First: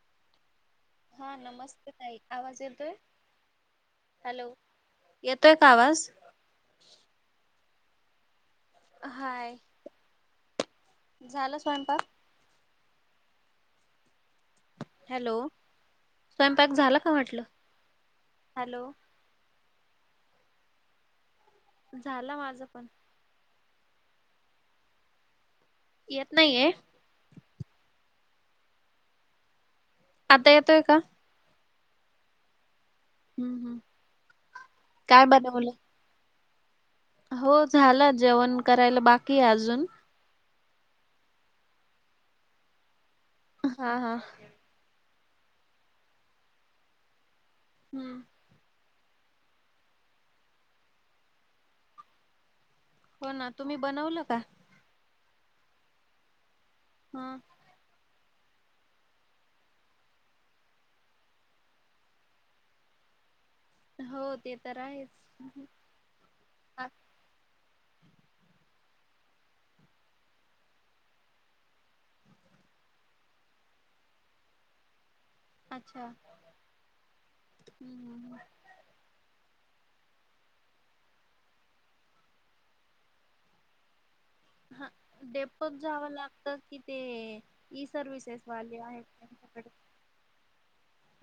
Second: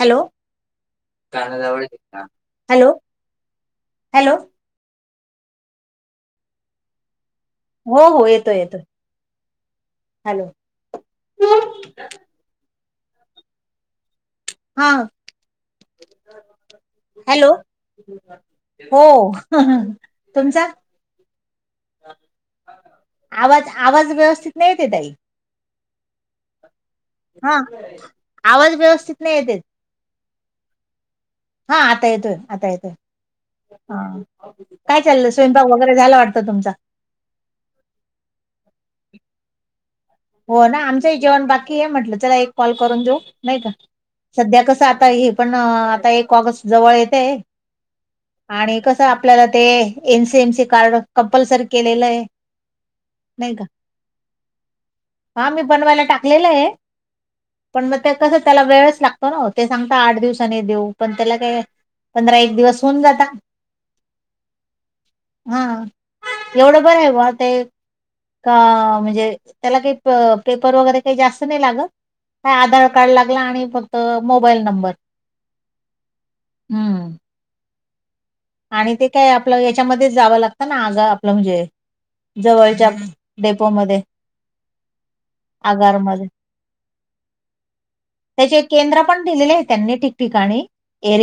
Hello हा नमस्ते ताई आवाज हॅलो येतेतोय हॅलो येतोय का आवाज हो हो येतोय येतोय हाय हॅलो झालं स्वयंपाक हा हॅलो स्वयंपाक झाला का म्हटलं हॅलो हॅलो हो ह तुमचा झालं माझं पण आवाज आवाज व्यवस्थित नाहीेते ताई येत नाहीये हा आवाज व्यवस्थित नाही येतेच आता येतय का हा आता येतोय आता येतोय हम्म हम्म हा काय चाललं स्वयंपाक वगैरे झाला वाटत तुमचा हो झाला जेवण करायला बाकी अजून हो ना आमचंही जेवण बाकी आहे म्हटलं चला एक कॉल करून देऊ नाही का हा हा सध्या कसं आता हे. पण आता एक ऑगस्ट जवळ येते. हम् आणि कसं आपल्याला ते एनसीएमसी कार्ड कंपल्सरी केलेलं आहे. हो ना नाही का तुम्ही बनवलं का? हा मी बनवायला टाकलेलं आहे. हा पण मग ते कसं त्याला वेळच लागतो ना ते सांगता आठ दिवसानी देऊ पण त्याला काय? पंधरा एक दिवस होऊन जाता. हो ते तर आहेच. हा एवढं आ बर आहे ग ते का म्हणजे त्याला काही पेपर वगैरे काही जास्त नाही लागत काय आधार कार्ड लागला आणि फक्त मोबाईल नंबर अच्छा हम्म हम् ह् ह् आणि ते काय आपलं याच्यामध्येच जावं लागतं ना आग आपलं म्हणजे जवळच्या डेपोमध्येध्ये हा डेपो जावं लागतं कि ते इई सर्व्हस त्याचे केंद्र पण दिलेले आहे त्यांनी ठिकठिकाणी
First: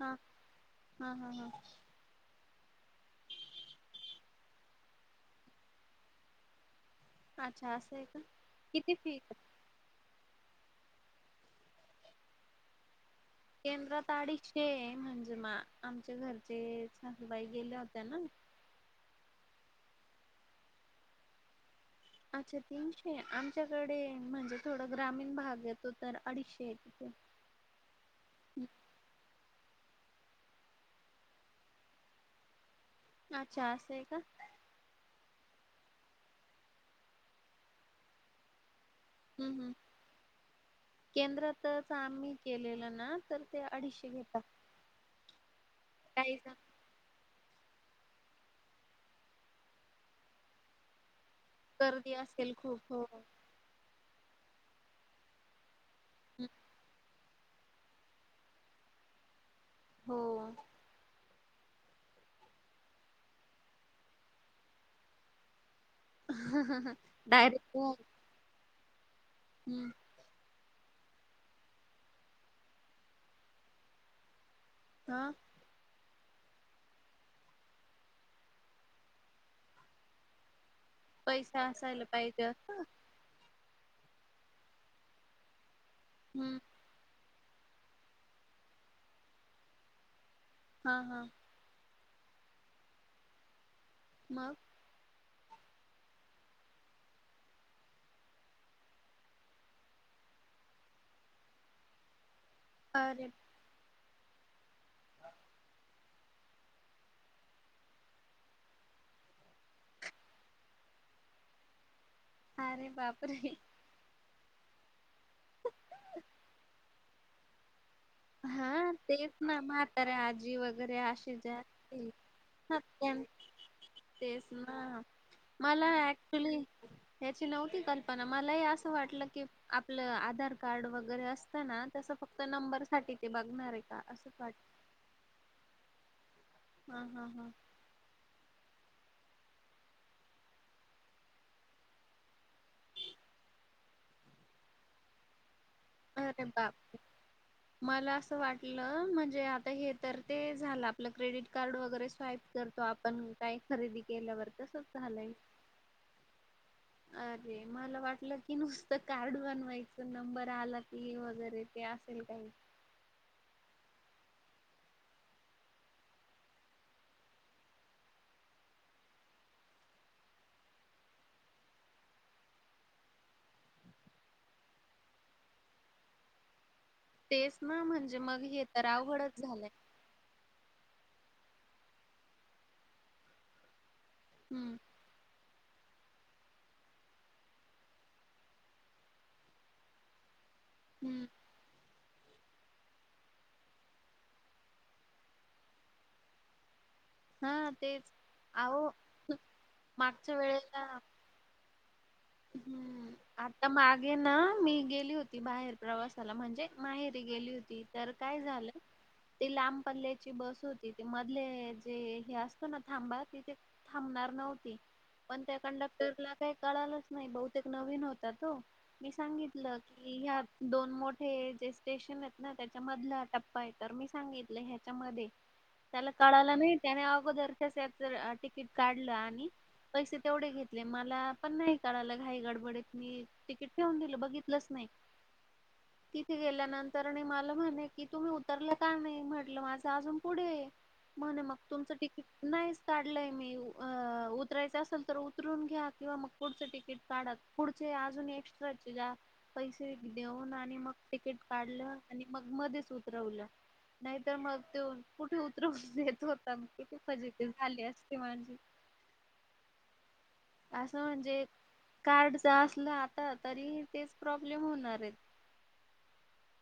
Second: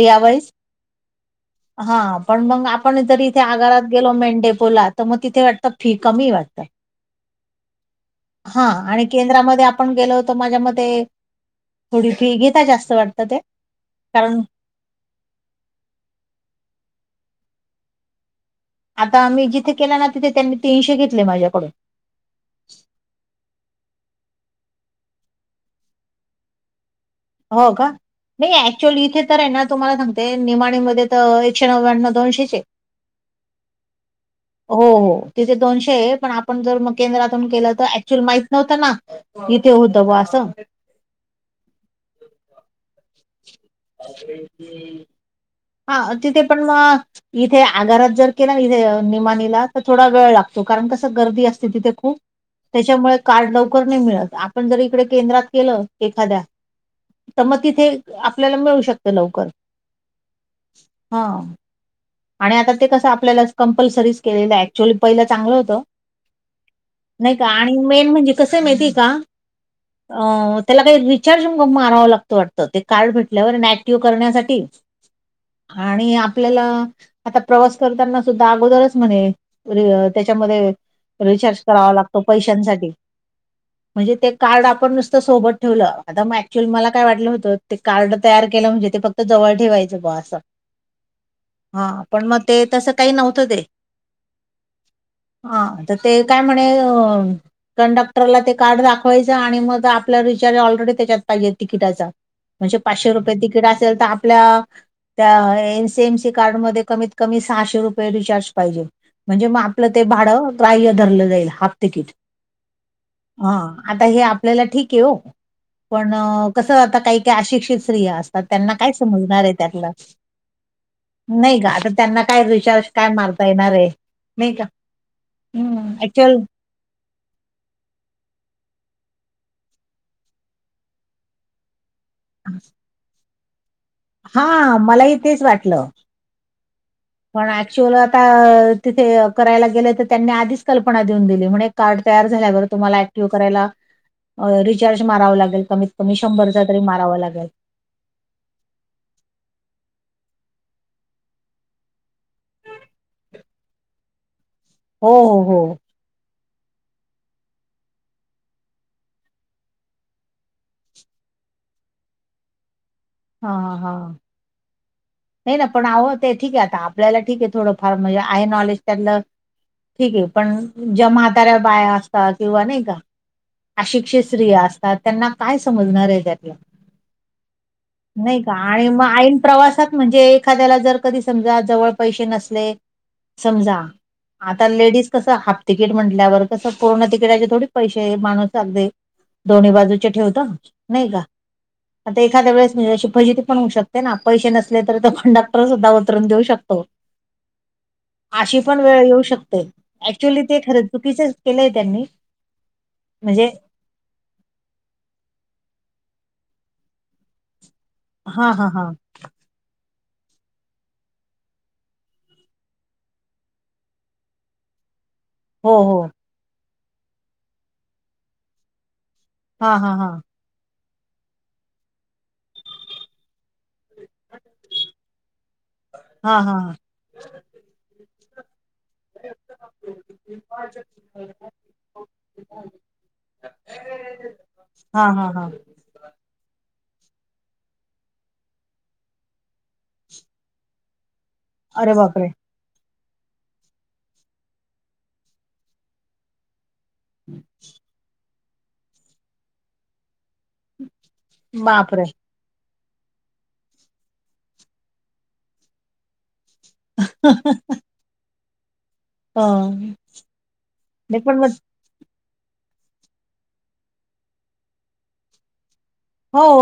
हा वाइज हा हा हा पण मग आपण जरी इथे आगारात गेलो मेन डेपोला त मग तिथे वाटतं फी कमी वाटतं. अच्छा असं आहे का हा किती आणि फी केंद्रामध्ये आपण गेलो होतो माझ्या मते थोडी फी घेता जास्त वाटतं ते. केंद्रात कारण अडीचशे म्हणजे मा आमच्या घरचे सासूबाई गेल्या होत्या ना आता मी जिथे केला ना तिथे त्यांनी तीनशे घेतले माझ्याकडून अच्छा तीनशे आमच्याकडे म्हणजे थोडा ग्रामीण भाग येतो तर अडीचशे आहे तिथे हो का नाही ऍक्च्युअली इथे तर आहे ना तुम्हाला सांगते निमाणी मध्ये तर एकशे नव्याण्णव दोनशेचे. अच्छार अस का हो हो तिथे दोनशे आहे पण आपण जर म केंद्रातून केलं तर ऍक्च्युअल माहित नव्हतं ना. हम् इथे हम् होतं बा असं. केंद्रातच आम्ही केलेलं ना, तर ते अडीचशे घेतात. [unintelligible] हा काही तिथे जण पण मं इथे आगारात जर केला ना इथे निमाणीला तर थोडा वेळ लागतो कारण कसं गर्दी अस त्या तिथे गर्दी खूप असेल खूप हो त्याच्यामुळे कार्ड लवकर नाही मिळत आपण जर इकडे केंद्रात केलं एखाद्या तं म तिथे आपल्याला मिळू शकतं लवकर. हो हं आणि आता ते कसं आपल्यालाच कंपल्सरीच केलेलं ऍक्च्युअली पहिलं चांगलं होतं. नाही का डायरेक्ट आणि मेन म्हणजे कसंये माहितीये का? हम्म अं त्याला काही रिचार्ज मारावा लागतं वाटतं ते कार्ड भेटल्यावर ऍक्टिव्ह करण्यासाठी. हा आणि आपल्याला आता प्रवास करताना सुद्धा अगोदरच म्हणे री त्याच्यामध्ये रिचार्ज पैसा करावा असायला लागतो पाहिजे असं पैशांसाठी. म्हणजे ते कार्ड आपण नुसतं सोबत ठेवलं आता मग हम्म ऍक्च्युअली मला काय वाटलं होतं ते कार्ड तयार केलं म्हणजे ते फक्त जवळ ठेवायचं बॉ असं. हा हा हा पण म ते तसं काही नव्हतं ते. मग हा तं ते काय म्हणे अ कंडक्टरला ते कार्ड दाखवायचं आणि मग आपला रिचार्ज ऑलरेडी त्याच्यात पाहिजे तिकीटाचा. म्हणजे पाचशे अरे रुपये तिकीट असेल तर आपल्या त्या [unintelligible] त्या कार्ड मध्ये कमीत कमी सहाशे रुपये रिचार्ज पाहिजे. म्हणजे म आपलं ते भाडं ग्राह्य धरलं जाईल हाफ तिकीट. अरे हा बापरे! आता हे आपल्याला ठीकये वो. पण कसं, आता काही काही अशिक्षित स्त्रिया अस तर त्यांना काय हां, तेच समजणार आहे ना त्यातलं? म्हाताऱ्या आजी व [unintelligible] नही का आता त्यांना काय रिचार्ज काय मारता येणार ये तेच नाही का? ना. मला हं, ऍक्च्युअल ऍक्च्युली ह्याची नव्हती कल्पना मलाही असं वाटलं की आपलं आधार कार्ड वगैरे असत ना? तसं फक्त नंबर साठी ते बघणार ये. हा मलाही तेच वाटलं. हा हा हां [unintelligible] आता तिथे करायला गेले तर त्यांनी आधीच कल्पना देऊन दिली म्हणे कार्ड तयार झाल्यावर तुम्हाला ऍक्टिव्ह करायला रिचार्ज मारावं लागेल कमी अरे शंभरदा बाप! तरी मारावा लागेल. मला असं वाटलं.. म्हणजे आता हे तर ते झालं आपलं क्रेडिट कार्ड वगैरे स्वाईप करतो आपण काय खरेदी केल्यावर तस हो हो हो अरे मला वाटलं की नुसतं कार्ड बनवायचं नंबर आला की वगैरे ते असेल काही हा हा नाही ना पण आहो ते ठीक ये आता आपल्याला ठीक ये थोडंफार म्हणजे आहे नॉलेज त्यातलं ठीक ये पण ज्या म्हाताऱ्या बाया असता किंवा नाही का? अशिक्षीत स्त्रिया असतात, त्यांना काय समजणार आहे त्यातलं? तेच ना म्हणजे नाही मग का, हे तर आणि मग ऐन अवघडच झालंय प्रवासात म्हणजे एखाद्याला जर कधी समजा जवळ पैसे नसले समजा आता हम्म लेडीज कसं हाफ तिकीट म्हटल्यावर कसं पूर्ण तिकीटाचे थोडी पैसे माणूस लागले. दोन्ही बाजूचे ठेवतो. नाही का, हम्म आता एखाद्या वेळेस अशी फजिती पण होऊ शकते ना पैसे नस कंडक्टर सुद्धा उतरून देऊ शकतो. हा तेच अशी पण अहो वेळ येऊ शकते मागच्या ऍक्च्युली ते वेळेला खरं चुकीचे केलंय त्यांनी हम्म.. म्हणजे आता मा आ.. मागे ना मी गेली होती बाहेर प्रवासाला म्हणजे माहेरी गेली होती. तर काय हा हा झालं? हा ती लांब पल्ल्याची बस होती ती मधले.. जे हे असतो ना थांबा तिथे थांबणार नव्हती. पण त्या हो हो कंडक्टरला काही कळालाच नाही बहुतेक नवीन होता तो मी हा सांगितलं हा हा की ह्या दोन मोठे जे स्टेशन आहेत ना त्याच्यामधलं टपं य तर मी सांगितलं ह्याच्यामध्ये त्याला हा हा कळाला नाही त्याने अगोदर तिकीट काढलं आणि पैसे तेवढे घेतले मला पण नाही झाल घाई गडबडीत मी तिकीट ठेऊून दिल बघितलंच नाही. हा हा हा तिथे गेल्यानंतरने मला म्हणे की तुम्ही उतरला का नाही म्हटलं माझं अजून पुढे म्हणे मग अरे तुमचं तिकीट बापरे नाहीच काढलंय मी अ. उतरायचं असेल तर उतरून घ्या किंवा मग पुढचे तिकीट काढात पुढचे अजून एक्स्ट्राचे जास्त पैसे देऊन आली. मग तिकट काढ बापरे आणि आ मग मध्येच उतरवलं, नाहीतर मग ते कुठे उतरव देतो. किती फजिती झाली असते म्हणजे तर हा. असं म्हणजे कार्डच असलं आता तरी तेच प्रॉब्लेम होणार आहेत. हो.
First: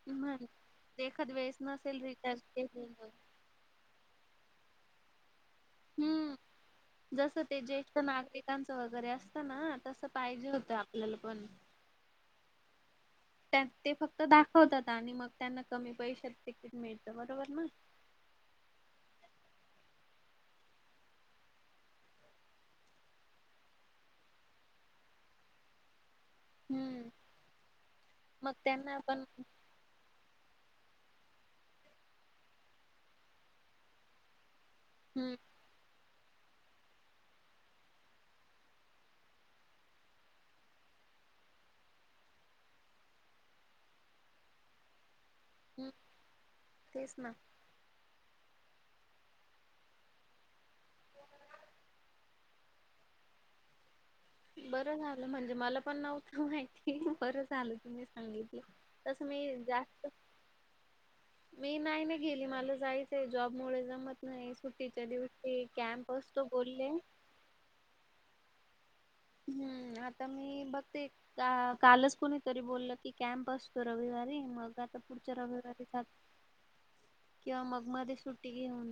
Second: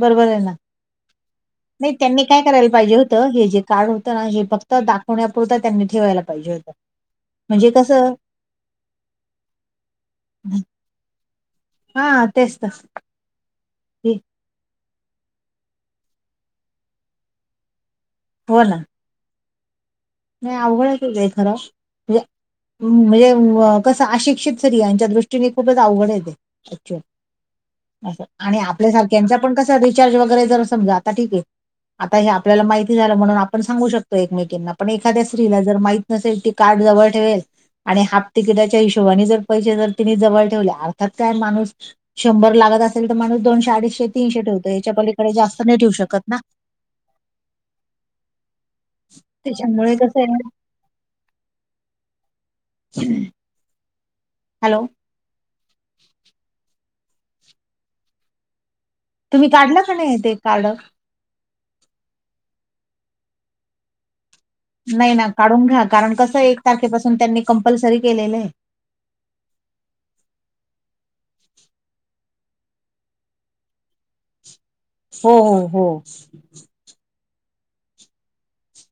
बरोबर आहे म्हन ना एखाद्या वेळेस नाही नसेल त्यांनी रिचार्ज काय करायला पाहिजे केलेलं होतं हे जे कारड होतं ना हे फक्त तर दाखवण्यापुरता त्यांनी ठेवायला हम्म पाहिजे होतं. जसं ते म्हणजे ज्येष्ठ कसं नागरिकांचं वगैरे असतं ना तसं पाहिजे होतं आपल्याला पण हा.. तेच तस ते फक्त दाखवतात आणि मग त्यांना कमी पैशात तिकीट मिळतं बरोबर ना. हो ना. नाही अवघड ते आहे खर. म्हणजे व. कसं अशिक्षित सरी यांच्या दृष्टीने खूपच अवघड आहे ते अच्छा हम्म अस. मग आणि आपल्या त्यांना सारख्यांचा पण कस रिचार्ज वगैरे जर समजा आता ठीक आहे. आता हे आपल्याला माहिती झालं म्हणून आपण सांगू शकतो एकमेकींना पण एखाद्या हम्म स्त्रीला जर माहित नसेल ती कार्ड जवळ ठेवेल. आणि हाफ तिकीटाच्या हिशोबाने जर पैसे जर तिने जवळ ठेवले अर्थात काय माणूस शंभर लागत असेल तर माणूस दोनशे अडीचशे तीनशे ठेवतो याच्या पलीकडे जास्त नाही ठेऊ हम्म शकत ना. तेच ना. तीच्यामुळे कसं आहे. ह्. बरं झालं म्हणजे मला पण नव्हतं माहिती बरं झालं तुम्ही सांगितलं. तसं तुम्ही मी काढला कोण जास्त य ते कार्ड मी नाही ना गेली मला जायचंय जॉबमुळे जमत नाहीस. नाही ना काढून घ्या कारण कसं एक बोलले तारखेपासून त्यांनी कंपल्सरी केलेलं आहे. हम्म आता मी बघते. का कालच कुणीतरी बोललं की कॅम्प असतो रविवारी मग हो पुढच्या हो रविवारी हो. जात किंवा मग मध्ये सुट्टी घेऊन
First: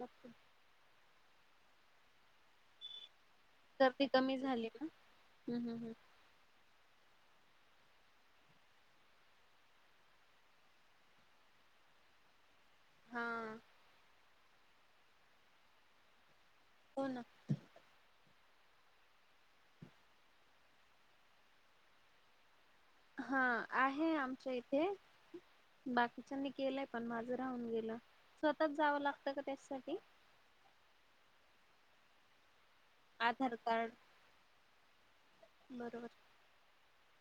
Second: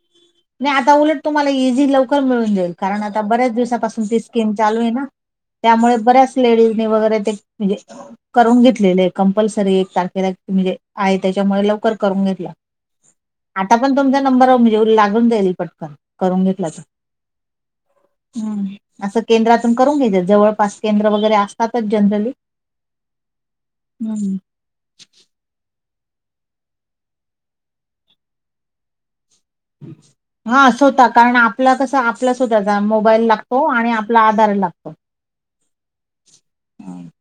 लागते. नाही आता उलट तुम्हाला इझी लवकर मिळून जाईल कारण आता बऱ्याच दिवस गर्दी कमी स्कीम झाली चालू आहे ना हम्म हम्म हम्म त्यामुळे बऱ्याच लेडीज वगैरे म्हणजे करून घेतलेले आहे कंपल्सरी एक तारखेला म्हणजे आहे त्याच्यामुळे लवकर करून घेतला. हा. ता पण तुमच्या नंबरवर म्हणजे लागून जाईल पटकन करून घेतला तर होन. हम. असं केंद्रातून करून घ्याचे जवळपास केंद्र वगैरे असतातच जनरली. हा आहे हम्म. आमच्या इथे बाकीच्यांनी केलंय पण माझं राहून गेलं स्वतःत जावं लागतं का त्या हा अस होत कारण आपला कस? आपला सुद्धाचा मोबाईल आधार लागतो आणि कार्ड आपला आधार लागतो. बरोबर.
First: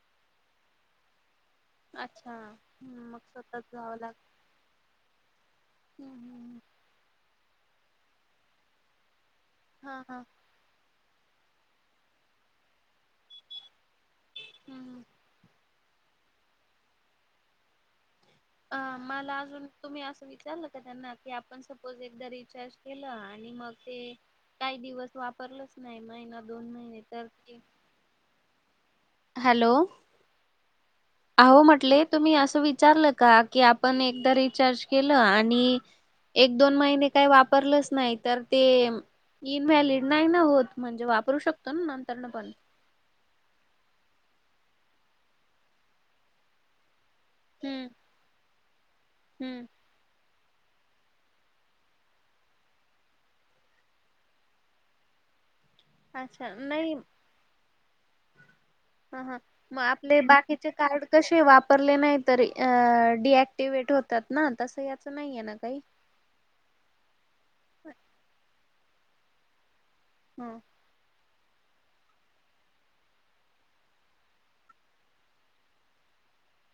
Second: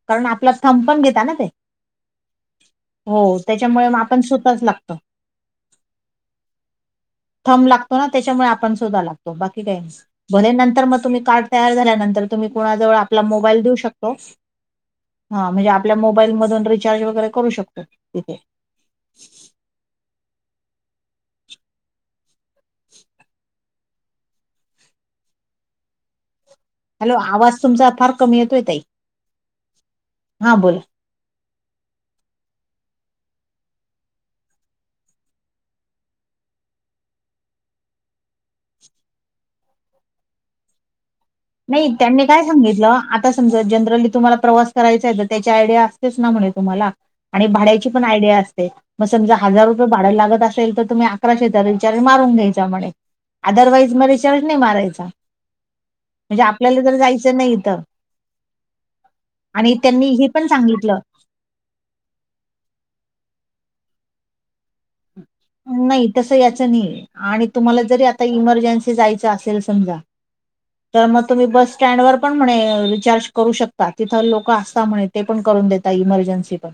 कारण आपला थमपण घेेत ना ते अच्छा हम् हो मग स्वतत त्याच्यामुळे जावं मग लाग आपण स्वतःच लागतो. हम्म हम्् थब लागतो ना त्याच्यामुळे आपण सुद्धा लागतो बाकी काही हा हा भले नंतर मग तुम्ही कारड झा तम् दे शको हम्म म्हण आपल्या मोबाईल मधून रिचार्ज वगैरे करू शकतो तिथे अ मला अजून तुम्ही असं विचारलं का त्यांना की आपण सपोज एकदा रिचार्ज केलं आणि मग ते काही दिवस वापरलंच नाही महिनत हॅलो आवाज तुमचा फार कमी येतोय तही हॅलो हा बोला अह म्हटले तुम्ही असं विचारलं का की आपण एकदा रिचार्ज केलं आणि एक दोन महिने काही वापरलंच नाही तर ते इन मॅलिड नाही ना होत म्हणजे वापरू शकत नाही त्यांनी काय सांगितलं समज जनरली तुम्हाला प्रवास करायचा आहे तर त्याची आयडिया असतेच ना म्हणे तुम्हाला आणि हम्म भाड्याची पण आयडिया असते मग समजा हम्म हजार रप भाडयला लागत असेल तर तुम्ही अकरा शेेतार विचार मारून घ्यायचा म्हणे अदरवाईज म रे शर्ट नाही मारायचा म्हणजे अच्छा आपल्याला नाही तर जायचं नाही तर हा हा आणि मग त्यांनी आपले हे पण बाकीचे सांगितलं कार्ड कसे वापरले नाही तर डीएक्टिवेट होतात ना तसं याच नाही आहे ना काही नाही तसं याचं नाही आणि तुम्हाला जरी आता इमर्जन्सी जायचं असेल समजा हम तर मग तुम्ही बस स्टँड वर पण म्हणे रिचार्ज करू शकता तिथं लोक असता म्हणत ते पण करून देता इमर्जन्सी पण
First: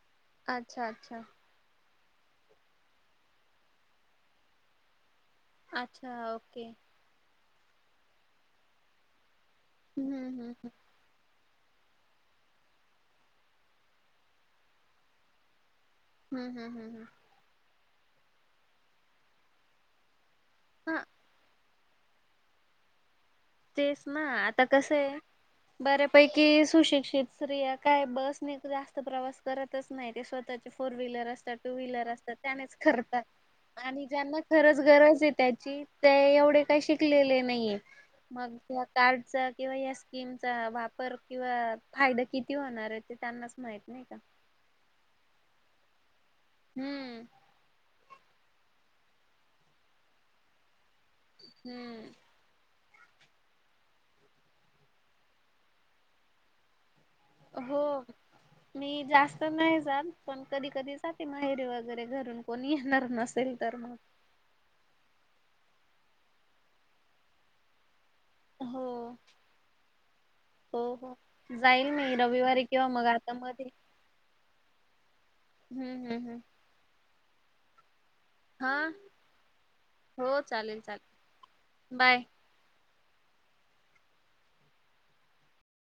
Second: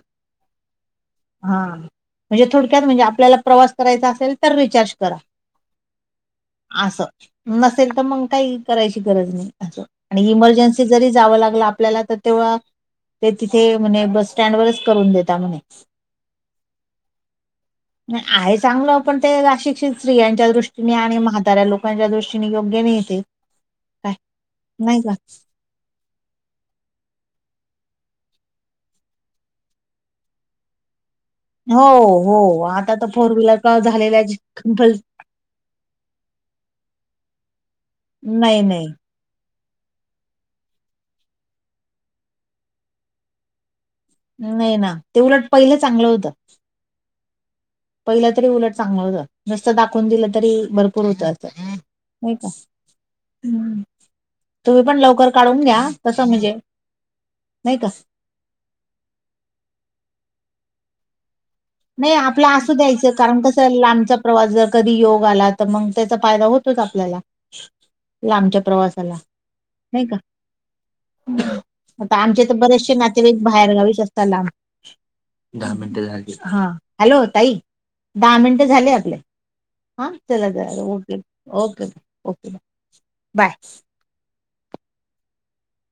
अच्छा अच्छा हा म्हणजे थोडक्यात म्हणजे आपल्याला प्रवास करायचा असेल तर रिचार्ज करा अच्छा ओके नल तर म काही करायची गरज हम्म नाही हम्म इमर्जन्सी जरी जावं लागलं आपल्याला तर तेव्हा ते तिथे म्ह बस स्टँड वरच करून देता म्हणे हम् हम हम हम आहे चांगलं आपण ते अशिक्षित स्त्रियांच्या दृष्टीने हा आणि म्हाताऱ्या लोक च्या्या दृष्टीने योग्य नाही ते तेच काय ना आता कसं नाही का आहे बऱ्यापैकी सुशिक्षित स्त्रिया काय बस नाही जास्त प्रवास करतच नाही ते स्वतःत फोर व्हीलर अस टू हो व्लर असतात हो त्यानेच आता तर करतात फोर व्हीलर का आणि झालेल्या ज्यांना खरच कंपल गरज आहे त्याची ते एवढे काही शिकलेले नाही मग नाही त्या नाही कारडच किंवा या स्कीमचा वापर किंवा फायदा किती होणार आहे ते त्यांनाच माहत नाही का नाही ना ते उलट पहिलं चांगलं होतं हम्म पहिलं तरी उलट चांगलं होत नुस्त दाखवून दिलं तरी बर पुरताच हम्म नाही का ह् तुम्ही पण लवकर काढून घ्या तस म्हणजे नाही हो का मी जास्त नाही जाल पण कधी कधी जाते माहेरी व नाही आपला असू द्यायचं कारण कसं मग. लांबच प्रवास जर कधी योग आला तर मग त्याचा फायदा होतोच आपल्याला लांबच्या हो प्रवासाला नाही का हो हो जाईल मी आता आमचे तर रविवारी किंवा बरेचसे मग आता नातेवाईक मध्ये बाहेर गावीच असतात लांब हम्म हम्म हम्म हॅल्लो ताई दहा मिनट हा झाले आपले हा हो चला चालेल चला चालेल okay okay bye. Okay bye